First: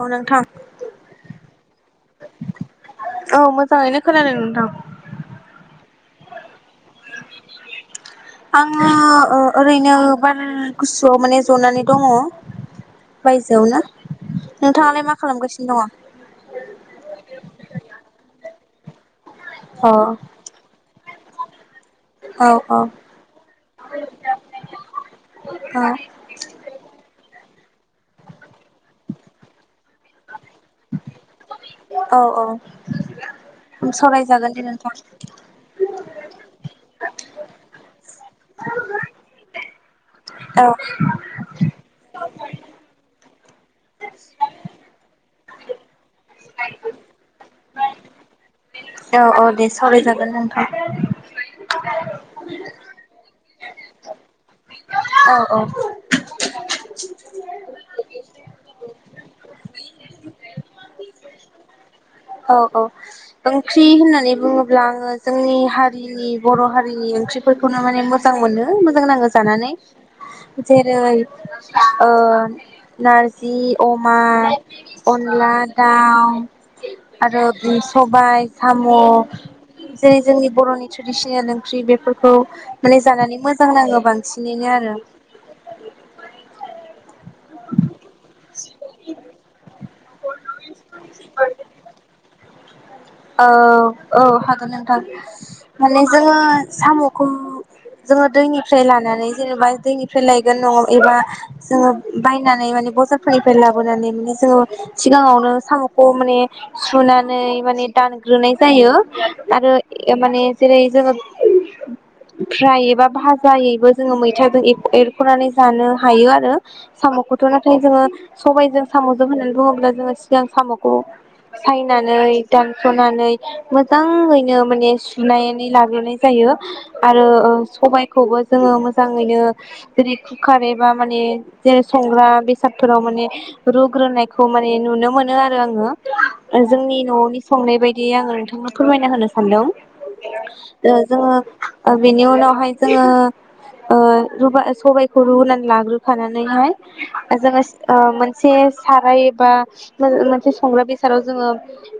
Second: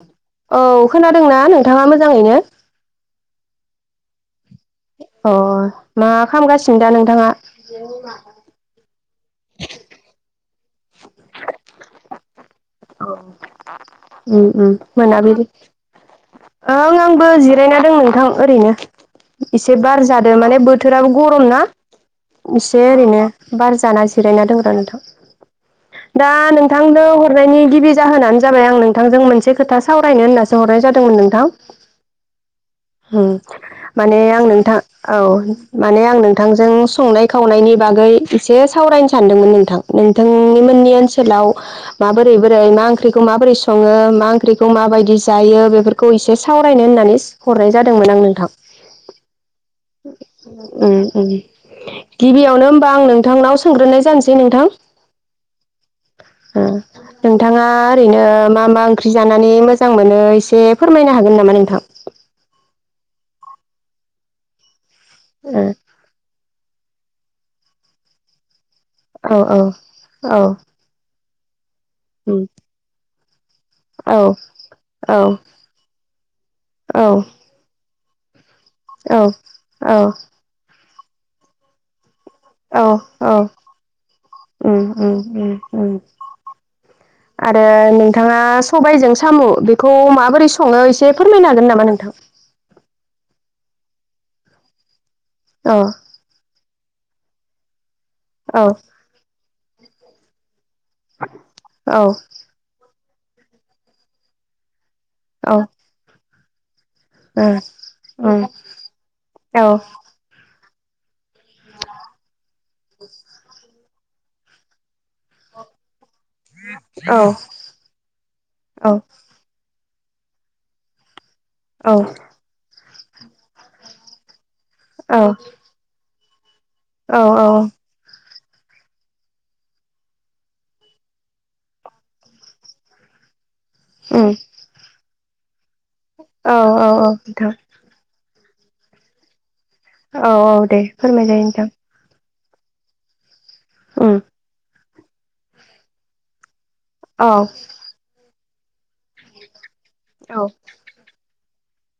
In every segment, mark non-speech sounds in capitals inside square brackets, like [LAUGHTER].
औ नोंथां औ खोनादोंना नोंथाङा मोजाङैनो? औ मोजाङैनो खोनानो नोंथां। अ मा खालामगासिनो दा नोंथाङा? अ ओरैनो बार गुसुआव माने जनानै दङ। अ अ बायजोआवनो उम उम नोंथाङालाय मा मोनाबिलि खालामगासिनो दङ? औ औ ओं दे जिरायना दं नोंथां ओरैनो। एसे अ बार जादों माने बोथोराबो गरम ना औ एसे औ ओरैनो बार जाना जिरायना दंदा नोंथां दा नोंथांनो हरनायनि गिबि जाहोनानो जाबाय आं नोंथांजों मोनसे खोथा सावरायनो होनना सोंहरनाय जादोंमोन नोंथां। उम [INAUDIBLE] माने आं नोंथां औ माने आं नोंथांजों संनाय खावनायनि बागै एसे सावरायनो सानदोंमोन नोंथां नोंथांनि औ मोननि ओनसोलाव माबोरै बोरै मा ओंख्रि खौ माबोरै सङो मा ओंख्रिखौ माबायदि जायो बेफोरखौ इसे सावरायनो होननानै हरनाय जादोंमोन आं नोंथां। औ औ दे सावरायजागोन नोंथां। उम उम गिबियावनो होमबा आं नोंथांनाव सोंग्रोनाय जानोसै नोंथां। औ औ। ओ नोंथाङा ओरैनो मा मा ओंख्रि जानानै मोजां मोनो, एसे फोरमायनो हागोन नामा नोंथां? औ औ ओंख्रि होननानै बुङोब्ला आङो जोंनि ओ हारिनि बर' हारिनि ओंख्रिफोरखौनो माने मोजां मोनो मोजां नाङो औ जानानै औ जेरै ओ उम नारज जि औ अमा अनला दाउ औ आरो बि सबाय साम' औ औ जेरै जोंनि बर'नि थ्रेडिसोनेल ओंख्रि बेफोर खौ औ माने औ जानानै मोजां नाङो बांसिनैनो उम आरो उम उम उम [UNINTELLIGIBLE] आरो नोंथाङा सबायजों साम' बेखौ माबोरै सङो एसे फोरमायनो हागोन नामा नोंथां? औ औ हागोन नोंथां औ माने जोङो साम'खौ जोङो औ दैनिफ्राय लानानै जेनेबा दैनिफ्राय लायगोन न'आव एबा जोङो औ बायनानै माने बजारफोरनिफ्राय लाबोनानै माने जोङो सिगाङावनो औ साम'खौ माने सुनानै उम माने उम दानग्रोनाय जायो औ आरो ए माने जेरै जोङो आयै फिसा फ्राय एबा भाजायैबो जोङो मैथाजों एरख' एरख'नानै जानो हायो आरो औ साम'खौथ' नाथाय जोङो सबायजों साम' जों होननानै बुङोब्ला जोङो सिगां साम'खौ औ सायनानै दानस'नानै मोजाङैनो माने औ सुनायनै लाग्रोनाय जायो आरो औ औ ओ सबायखौबो जोङो मोजाङैनो जेरै खुखार एबा माने जेरै संग्रा बेसादफोराव माने उम रुग्रोनायखौ माने नुनो मोनो आरो आङो ओ औ औ जोंनि न'नि नोंथां बेबायदि आङो नोंथांनो फोरमायना होनो सानदों औ औ दे दा जोङो फोरमायजायो नोंथां ओ बेनि उनाव हाय जोङो ओ उम रुबा ओ सबायखौ रुनानै लाग्रोखानानैहाय औ ओ जोङोस ओ मोनसे साराय एबा मोन औ मोनसे संग्रा बेसादाव जोङो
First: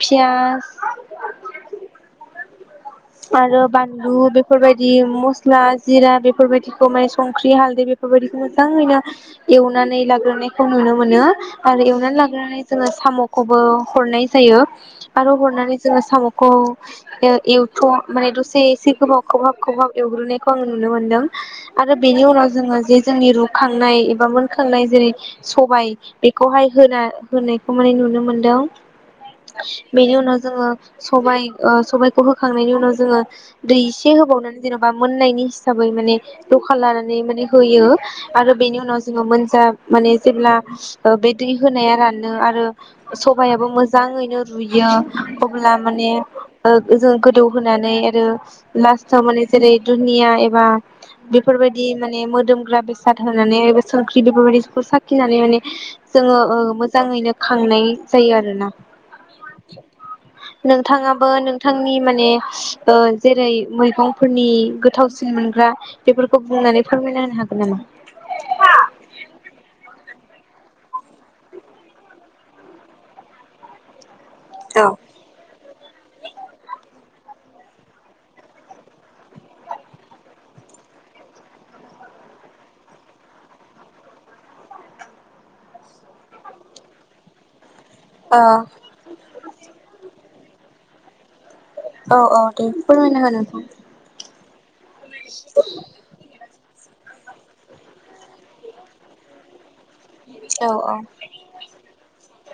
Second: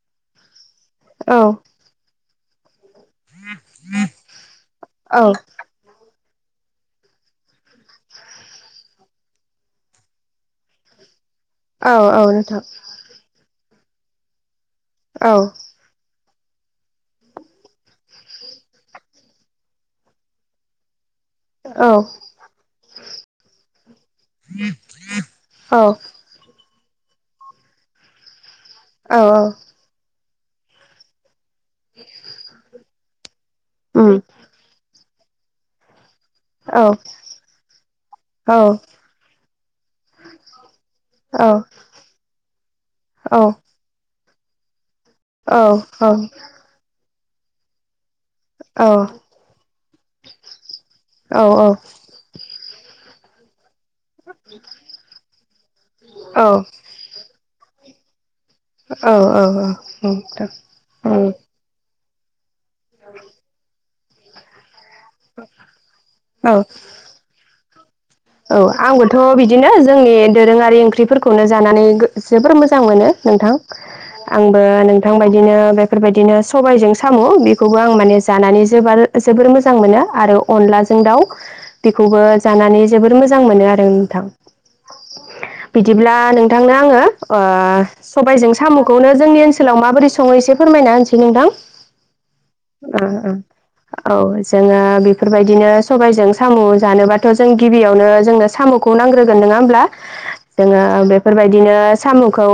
फियास औ आरो बानलु बेफोरबायदि औ मस्ला जिरा बेफ फोरबायदिखौ माने संख्रि हालदै बेफोरबायदिखौ मोजाङैनो एवनानै लाग्रोनायखौ नुनो मोनो। आरो औ एवनानै औ नोंथां लाग्रोनानै जोङो साम'खौबो हरनाय जायो औ आरो हरनानै जोङो साम' अ ए ओ एवथ' माने दसे एसे गोबाव खोबहाब खोबहाब एवग्रोनायखौ आङो नुनो मोन्दों। औ आरो बेनि उनाव जोङो जे जोंनि रुखांनाय एबा मोनखांनाय जेरै सबाय औ बेखौहाय होना होनायखौ माने नुनो मोनदों औ बेनि उनाव जोङो सबाय ओ सबायखौ होखांनायनि उनाव जोङो दै एसे उम होबावनानै जेन'बा मोननायनि हिसाबै माने जखा औ लानानै माने होयो आरो औ औ बेनि उनाव जोङो मोनजा माने जेब्ला ओ बे दै होनाया रानो आरो सबायाबो मोजाङैनो रुयो। अब्ला माने ओग ओ जों गोदौ होनानै एरो। लास्टाव माने जेरै दुनिया एबा औ औ बेफोरबायदि माने मोदोमग्रा बेस साद होनानै एबा संख्रि बेफोरबायदिखौ साखिनानै माने जोङो औ औ ओ मोजाङैनो खांनाय जायो आरोना औ औ नोंथां नोंथाङाबो नोंथां नि माने ओ जेरै मैगंफोरनि गो थावसिन मोनग्रा बेफोरखौ औ बुंनानै फोरमायना होनो हागोन नामा? औ आंबोथ' बिदिनो जोंनि दोरोङारि ओंख्रिफोरखौनो जानानै गो जोबोर मोजां मोनो। नोंथां आंबो औ नोंथांबायदिनो बेफोरबायदिनो सबायजों साम' बेखौबो आं माने जानानै जोब आरो जोबोर मोजां मोनो आरो अनलाजों दाउ बेख खौबो जानानै जोबोर मोजां मोनो आरो नोंथां। बिदिब्ला नोंथांनो आङो ओ ओ सबायजों साम'खौनो जोंनि ओनसोलाव माबोरै सङो एसे फोरमायना होनोसै नोंथां। औ औ दे ओ फोरमायना हो नोंथां ओ ओ ज जोङो बेफोरबायदिनो सबायजों साम' जानोबाथ' जों गिबियावनो जोंनो साम'खौ नांग्रोगोन नोङा होमब्ला औ जोङो बेफोरबायदिनोस साम'खौ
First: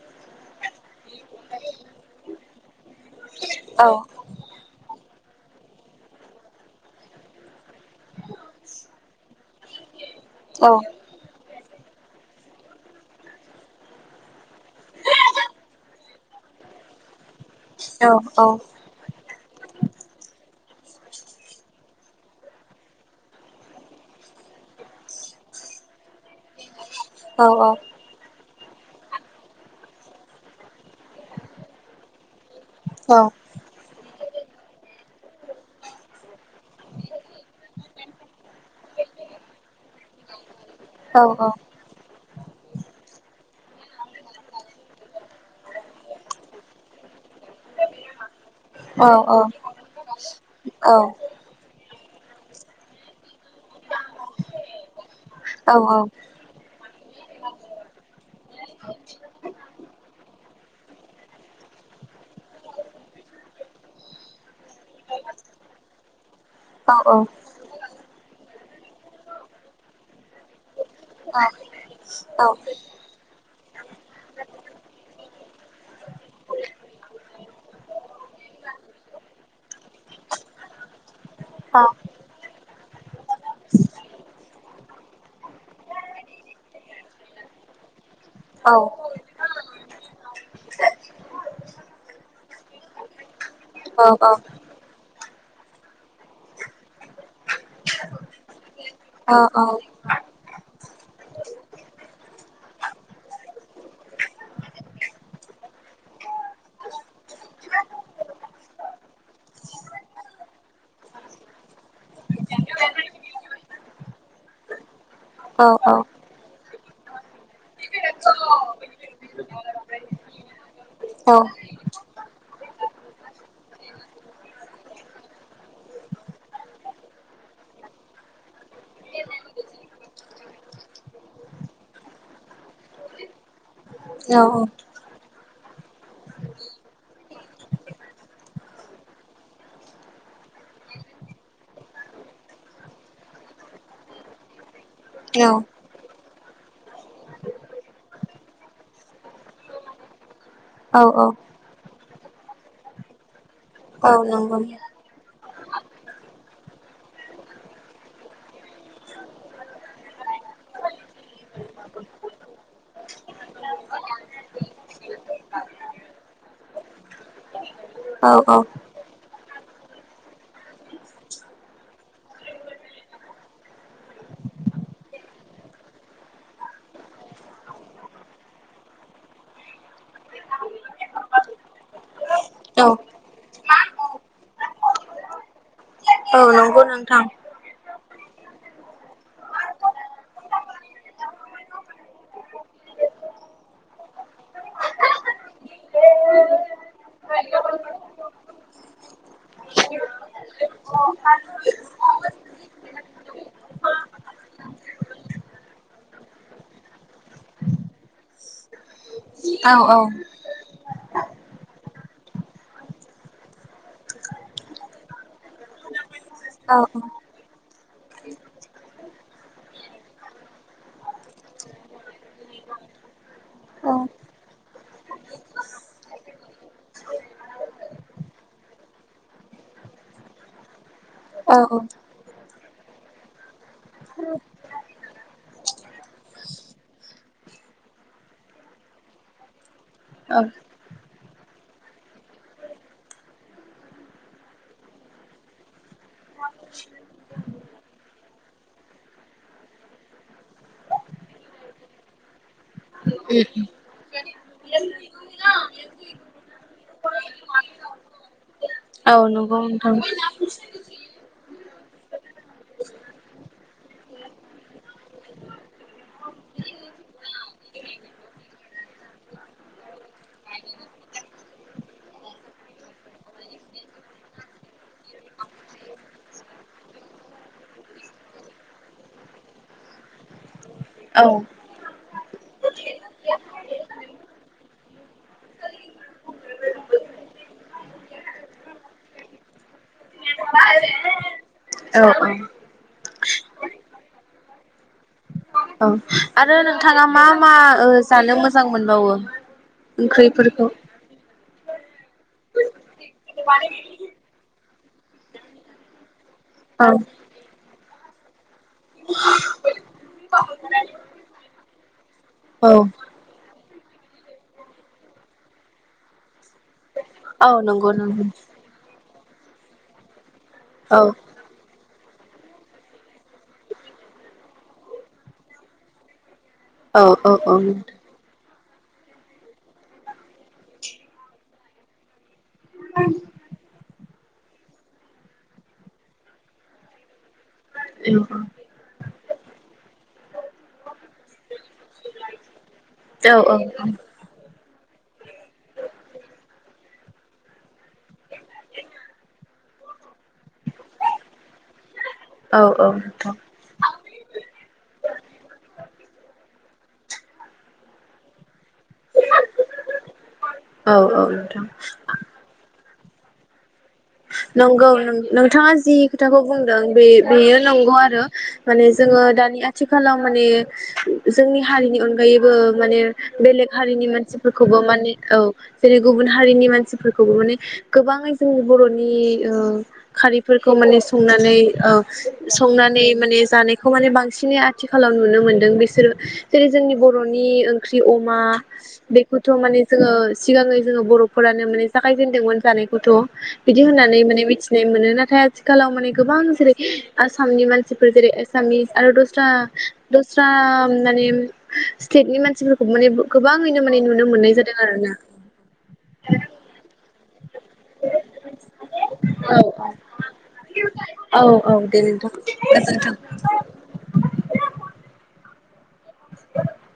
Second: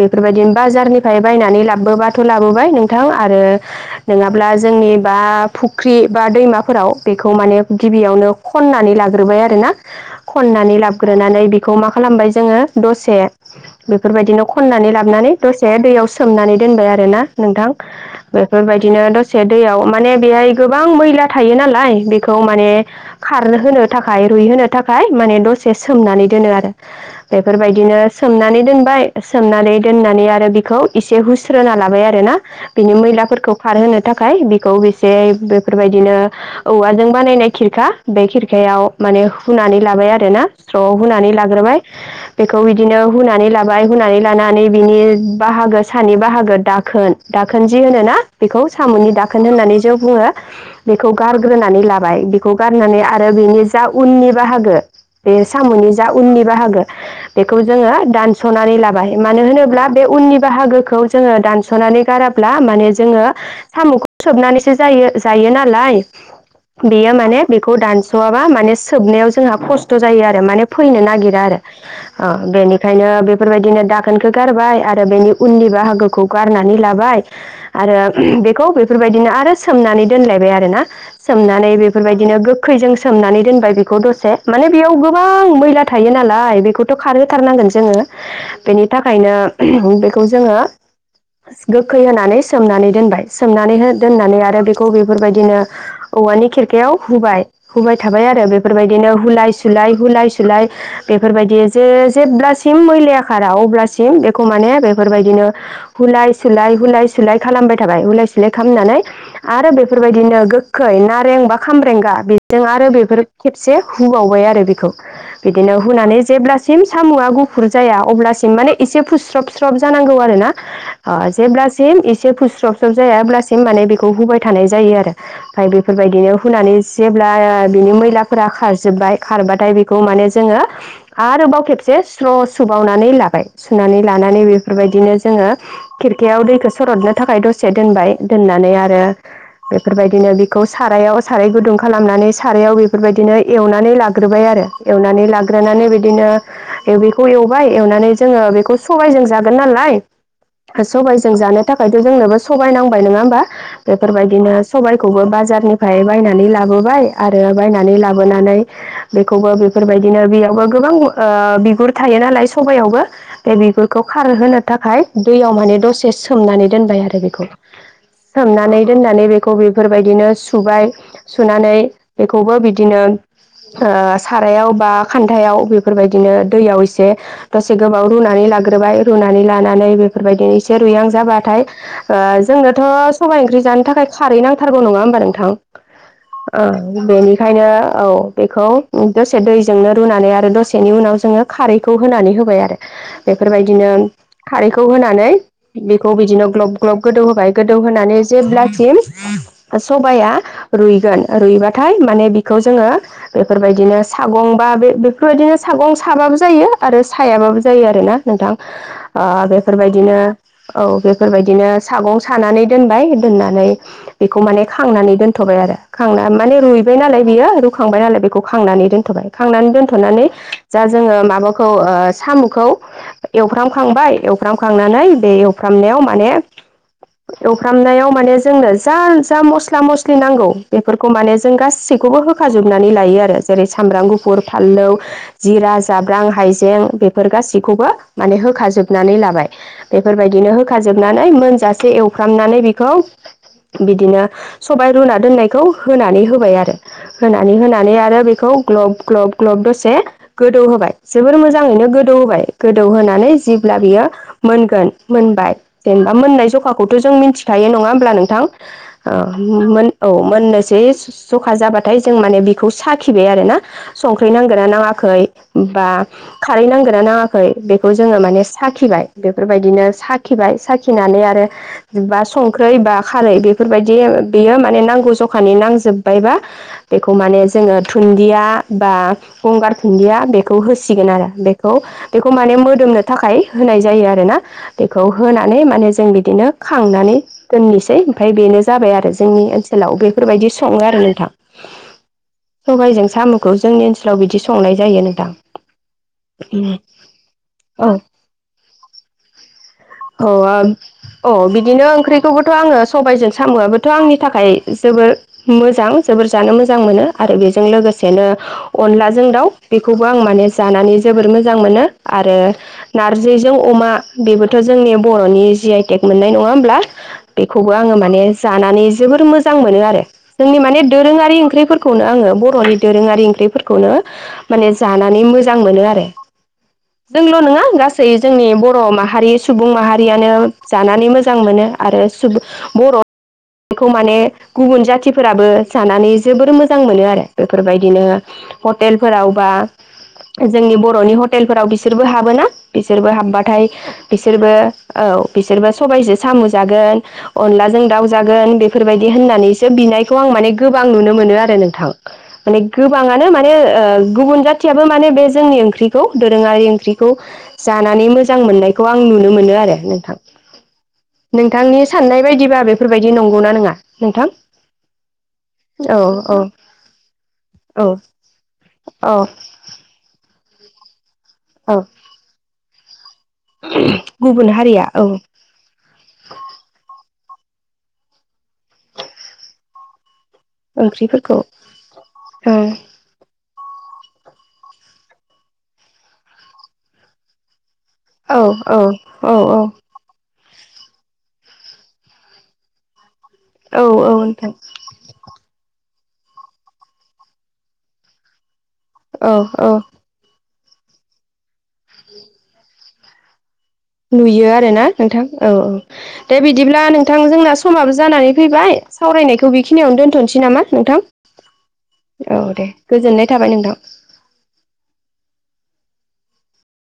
बेफोरबायदिनो बाजारनिफ्राय बायनानै लाबबोबाथ' लाबोबाय नोंथ थां आरो औ नोङाब्ला जोंनि बा फुख्रि बा दैमाफोराव बेखौ माने गिबियावनो खननानै लाग ग्रोबाय आरोना औ खननानै लाबग्रोनानै बेख खौ मा खालामबाय जोङो दसे बेफोरबायदिनो खननानै लाबनानै दसे दैयाव सोमनानै दो दोनबाय आरोना नोंथां औ बेफोरबायदिनो दसे दैयाव माने बेहाय गोबां मैला थायो नालाय बेखौ माने खारनो होनो थाखाय रुइ होनोनो थाखाय माने दसे सोमनानै दोनो आरो औ बेफोरबायदिनो सोमनानै दोनबाय सोमनानै दोननानै आरो बिखौ एसे हुस्रोना लाबाय आरो ना बिनि औ मैलाफोरखौ खारहोनो था खाम बेखौ बेसे बेफोरबायदिनो औवाजों बानायनाय खिरखा बे खिर खायाव माने हुानै लाबाय आरोना स्र' औ हुानै लाग्रोबाय। बेखौ बिदिनो हुनानै लाबाय हुनानै लानानै बिनि बाहागो सानि बाहागो दाखोन दाखोन जि होनोना बेखौ औ साम'नि दाखोन होननानै जों बुङो औ बेखौ गारग्रोनानै ला बाय बिखौ गारनानै आ बेनि जा उननि बाहागो बे औ साम'नि जा औ उननि बाहागो बेखौ जोङो दा दानस'नानै लाबाय मानो होनोब्ला बे उननि बाहागो खौ जोङो दानस'नानै गाराब्ला माने जोङो साम'खौ सोबनानैसो जायो जायोनालाय बेयो माने बेखौ दान्स' माने सोबनायाव जोंहा खस्थ' जायो आरो। माने फैनो नागिरा आरो अ बेनिखायनो बेफोरबायदिनो दाखोनखौ गारबाय आरो बेनि उननि बाहागोखौ गारनानै लाबाय आरो बेखौ बेफोरबायदिनो आरो सोमनानै दोनलाय बाय आरोना सोमनानै बेफोरबायदिनो गोखैजों सोमनानै दोनबाय बेखौ दसे माने बेयाव गोबां मैला थायो नालाय बेखौथ' खारहोथारनांगोन जोङो। बेनि थाखायनो बेखौ जोङो गोखै होनानै सोमनानै दोनबाय सोमनानै हो दोननानै आरो बेखौ बेफोरबाय बिदिनो औवानि खिरखायाव हुबाय हुबाय थाबाय आरो बे बेफोरबायदिनो हुलाय सुलाय हुलाय सुलाय बेफोरबायदि जे जेब्लासिम मैलाया खारा अब्लासिम बेखौ माने बेफोरबायदिनो हु हुलाय सुलाय हुलाय सुलाय खालामबाय थाबाय हुलाय सुलाय खालामनानै आरो बेफोरबायदिनो गोखै नारें बा खामरेंगा बि जों आरो बेफोर खेबसे हुबावबाय आरो बेखौ बिदिनो हुनानै जेब्ला सिम साम'आ गुफुर जाया अब्लासिम माने एसे औ फुस्रबस्रब जानांगौ आरो ना। अ औ औ जेब्लासिम एसे फुस्रब सब जायाब्लासिम माने बेखौ हुबाय थानाय जायो आरो ओमफ्राय बेफोरबायदिनो हुनानै जेब्ला बिनि मैलाफोरा खारजोब्बाय खारबाथाय बेखौ माने जोङो आरोबाव खेबसे स्र' सुबावनानै लाबाय सुनानै औ लानानै बेफोरबायदिनो जोङो खिरखायाव दैखौ सरदनो थाखाय दसे दोनबाय दोननानै आरो बेफोरबायदिनो बेखौ सारायाव साराय गुदुं खालामनानै सारायाव बेफोरबायदिनो एवनानै लाग्रोबाय आरो एवनानै लाग्रोनानै बिदिनो बेखौ एवबाय एवनानै जोङो बेखौ सबायजों जागोन नालाय औ औ सबायजों जानो थाखायथ' जोंनोबो सबाइ नांबाय नङा होनबा। औ बेफोरबायदिनो नंगौ सबायखौबो बाजारनिफ्राय बायनानै ला बाय आरो बायनानै लाबोनानै बेखौबो बेफोरबायदिनो बेयावबो गोबां ओ बिगुर थायो नालाय सबयावबो बे बिगुरखौ खार होनो थाखाय दैयाव माने दसे सोमनानै दोनबाय आरो बेखौ औ औ सोमनानै दोननानै बेखौ बेफोरबायदिनो सुबाय सुनानै बेखौबो बिदिनो सारायाव बा खान्थायाव बेफोरबायदिनो दैयाव एसे दसे गोबाव रुनानै लाग्रोबाय रुनानै लानानै बेफोरबायदिनो एसे रुइहां जाबाथाय ओ जोंनोथ' औ सबाय जानो थाखाय खारै नांथारगौ नङा होमबा नोंथां औ नंगौ ओ नोंथां बेनिखायनो औ बेखौ दसे दैजोंनो रुनानै आरो दसेनि उनाव जोङो खारैखौ होनानै होबाय आरो। बेफोरबायदिनो खारैखौ होनानै बेखौ बिदिनो ग्लब ग्लब गोदौ होबाय गोदौ होना नानै जेब्लासिम सबाया रुइगोन रुइबाथाय माने बिखौ जोङो बेफोरबायदिनो सागं बा बे बेफोरबायदिनो सागं साबाबो जायो आरो सायाबाबो जायो आरोना नोंथां। आ औ औ बेफोरबायदिनो औ बे बेफोरबायदिनो सागं सानानै दोनबाय दोननानै बेखौ माने खांनानै दोनथ'बाय आरो। खांना माने औ रुइबाय नालाय बियो। खांबाय नालाय बेखौ खांनानै दोनथ'बाय खांनानै दोनथ'नानै जा जोङो माबाखौ ओ साम'खौ एवफ्रामखांबाय एवफ्रामखांनानै बे एवफ्रामनायाव माने एवफ्रामनायाव माने जोंनो जा जा मस्ला मस्लि जि नांगौ बेफोरखौ माने औ जों गासैखौबो होखा जोबनानै लायो आरो जेरै सामब्राम गुफुर फानलौ जिरा जाब्रां हाइजें बेफोर गासिब बिखौबो माने होखाजोबनानै लाबाय औ बेफोरबायदिनो होखाजोबनानै मोनजासे एवफ्रामनानै बेखौ बिदिनो सबाय रुना दोननायखौ होनानै होबाय आरो होनानै होनानै आरो बेखौ ग्लब ग्लब ग्लब दसे गोदौ होबाय जोबोर मोजाङैनो गोदौ होबाय गोदौहोनानै जेब्ला बियो मोनगोन मोनबाय जेनेबा मोननाय जखाखौथ' जों मिन्थिखायो नङा होमब्ला नोंथां? औ नं मोन औ मोननोसै जखा जाबाथाय जों माने बिखौ साखिबाय आरो ना संख्रि नांगोना नाङाखै बा खारै नांगोना नाङाखै बेखौ जोङो माने साखिबाय बेफोरबायदिनो साखिबाय साखिनानै आरो बा संख्रै बा खारै बेफोरबायदि बियो माने नांगौ जखानि नांजोब्बायबा बेखौ माने जोङो थुन्दिया बा गंगार दुन्दिया बेखौ होसिगोन औ आरो बेखौ बेखौ माने मोदोमनो थाखाय होनाय जायो आरोना बेखौ होनानै माने जों बिदिनो खांनानै दोननोसै ओमफ्राय बेनो जाबाय आरो जोंनि ओनसोलाव बेफोरबायदि सङो आरो नोंथां औ औ। सबायजों सामखौ जोंनि ओनसोलाव बिदि संनाय जायोनोंथां। औ आरो नोंथाङा मा मा ओ जानो मोजां मोनबावो? अ औ ओंख्रिफोरखौ अ बि दिनो ओंख्रिखौबोथ आङो सबायजों सामआबोथ आंनि थाखाय जोबोर मोजां जोबोर जानो मोजां औ मोनो आरो बेजों लोगोसे सेनो अनलाजों दाउ बेखौबो आं माने जानानै जोबोर मोजां मोनो। आरो औ नारजिजों अमा बेबोथ जोंनि बर'नि जि आइ टेक मोननाय नङा होमब्ला? औ बेखौबो नंगौ आङो माने नंगौ जानानै जोबोर मोजां मोनो आरो जोंनि माने औ दोरोङारि ओंख्रिफोरखौ खौनो आङो बर'नि दोरोङारि ओंख्रिफोरखौनो माने जानानै मोजां मोनो आरो। औ औ जोंल औ नङा गासै जोंनि बर' माहारि सुबुं माहारियानो जानानै मोजां मोनो आरो सुबुं बर' बेखौ माने गुबुन जाथिफोराबो जानानै जोबोर मोजां मोनो आरो बेफोरबायदिनो नोंथां हटेलफोराव बा जोंनि बर'नि हटेलफोराव बिसोरबो हाबोना। बिसोरबो औ औ हाबबाथाय रोबो औ बिसोरबो सबायजों साम' जागोन अनलाजों दाउ जागोन बेफोरबायदि होन हानैसो बिनायखौ आं माने गोबां नुनो मोनो आरो नोंथां माने औ गोबाङानो नोंथां माने ओ गुबुन जाथियाबो माने बे जोंनि ओंख्रिखौ दोरोङारि ओंख्रिखौ जानानै मोजां मोननाय खौ आं नुनो मोनो आरो नोंथां औ औ नोंथां नोंथांनि साननाय बायदिबा बे बेफोरबायदि नंगौनाा नङा? नोंथां नंगौ नोंथाङा जि औ खोथाखौ औ बुंदों बे बेयो औ नंगौ आरो माने औ जोङो दानि आथिखालाव माने जोंनि औ हारिनि अनगायैबो माने बेलेग हारिनि गुबुन मानसिफोरखौबो हारिया माने औ जेरै गुबुन हारिनि मानसि फोरखौबो ने गोबाङै जोंनि बर'नि ओ खारैफोरखौ माने ओंख्रिफोरखौ संनानै ओ ओ संनानै माने जानायखौ माने बां सिनि आथिखालाव नुनो मोनदों बिसोरो जेरै जोंनि बर'नि ओं ख्रि औ अमा औ बेखौथ औ माने जोङो सिगाङै जोङो बरफोरानो माने जाखायजेनदोंमोन जानायखौथ औ बिदि औ होननानै माने नोंथां मिथिनाय मोनो नाथाय आथिखालाव माने गोबां जेरै आसामनि मानसिफोर जेरै सामिस आरो औ गोस्रा औ दस्रा माने स्टेटनि मानसिफोरखौ माने गोखो नुयो आरोना नोंथां औ औ दा बिदिब्ला नोंथां जोंना समाबो जानानै फैबा हाय सावरायनायखौ औ बेखिनियावनो दोनथनोसै नामा नोंथां औ औ दे नोंथां औ दे गोजोनथों गोजोननाय थाबाय नोंथां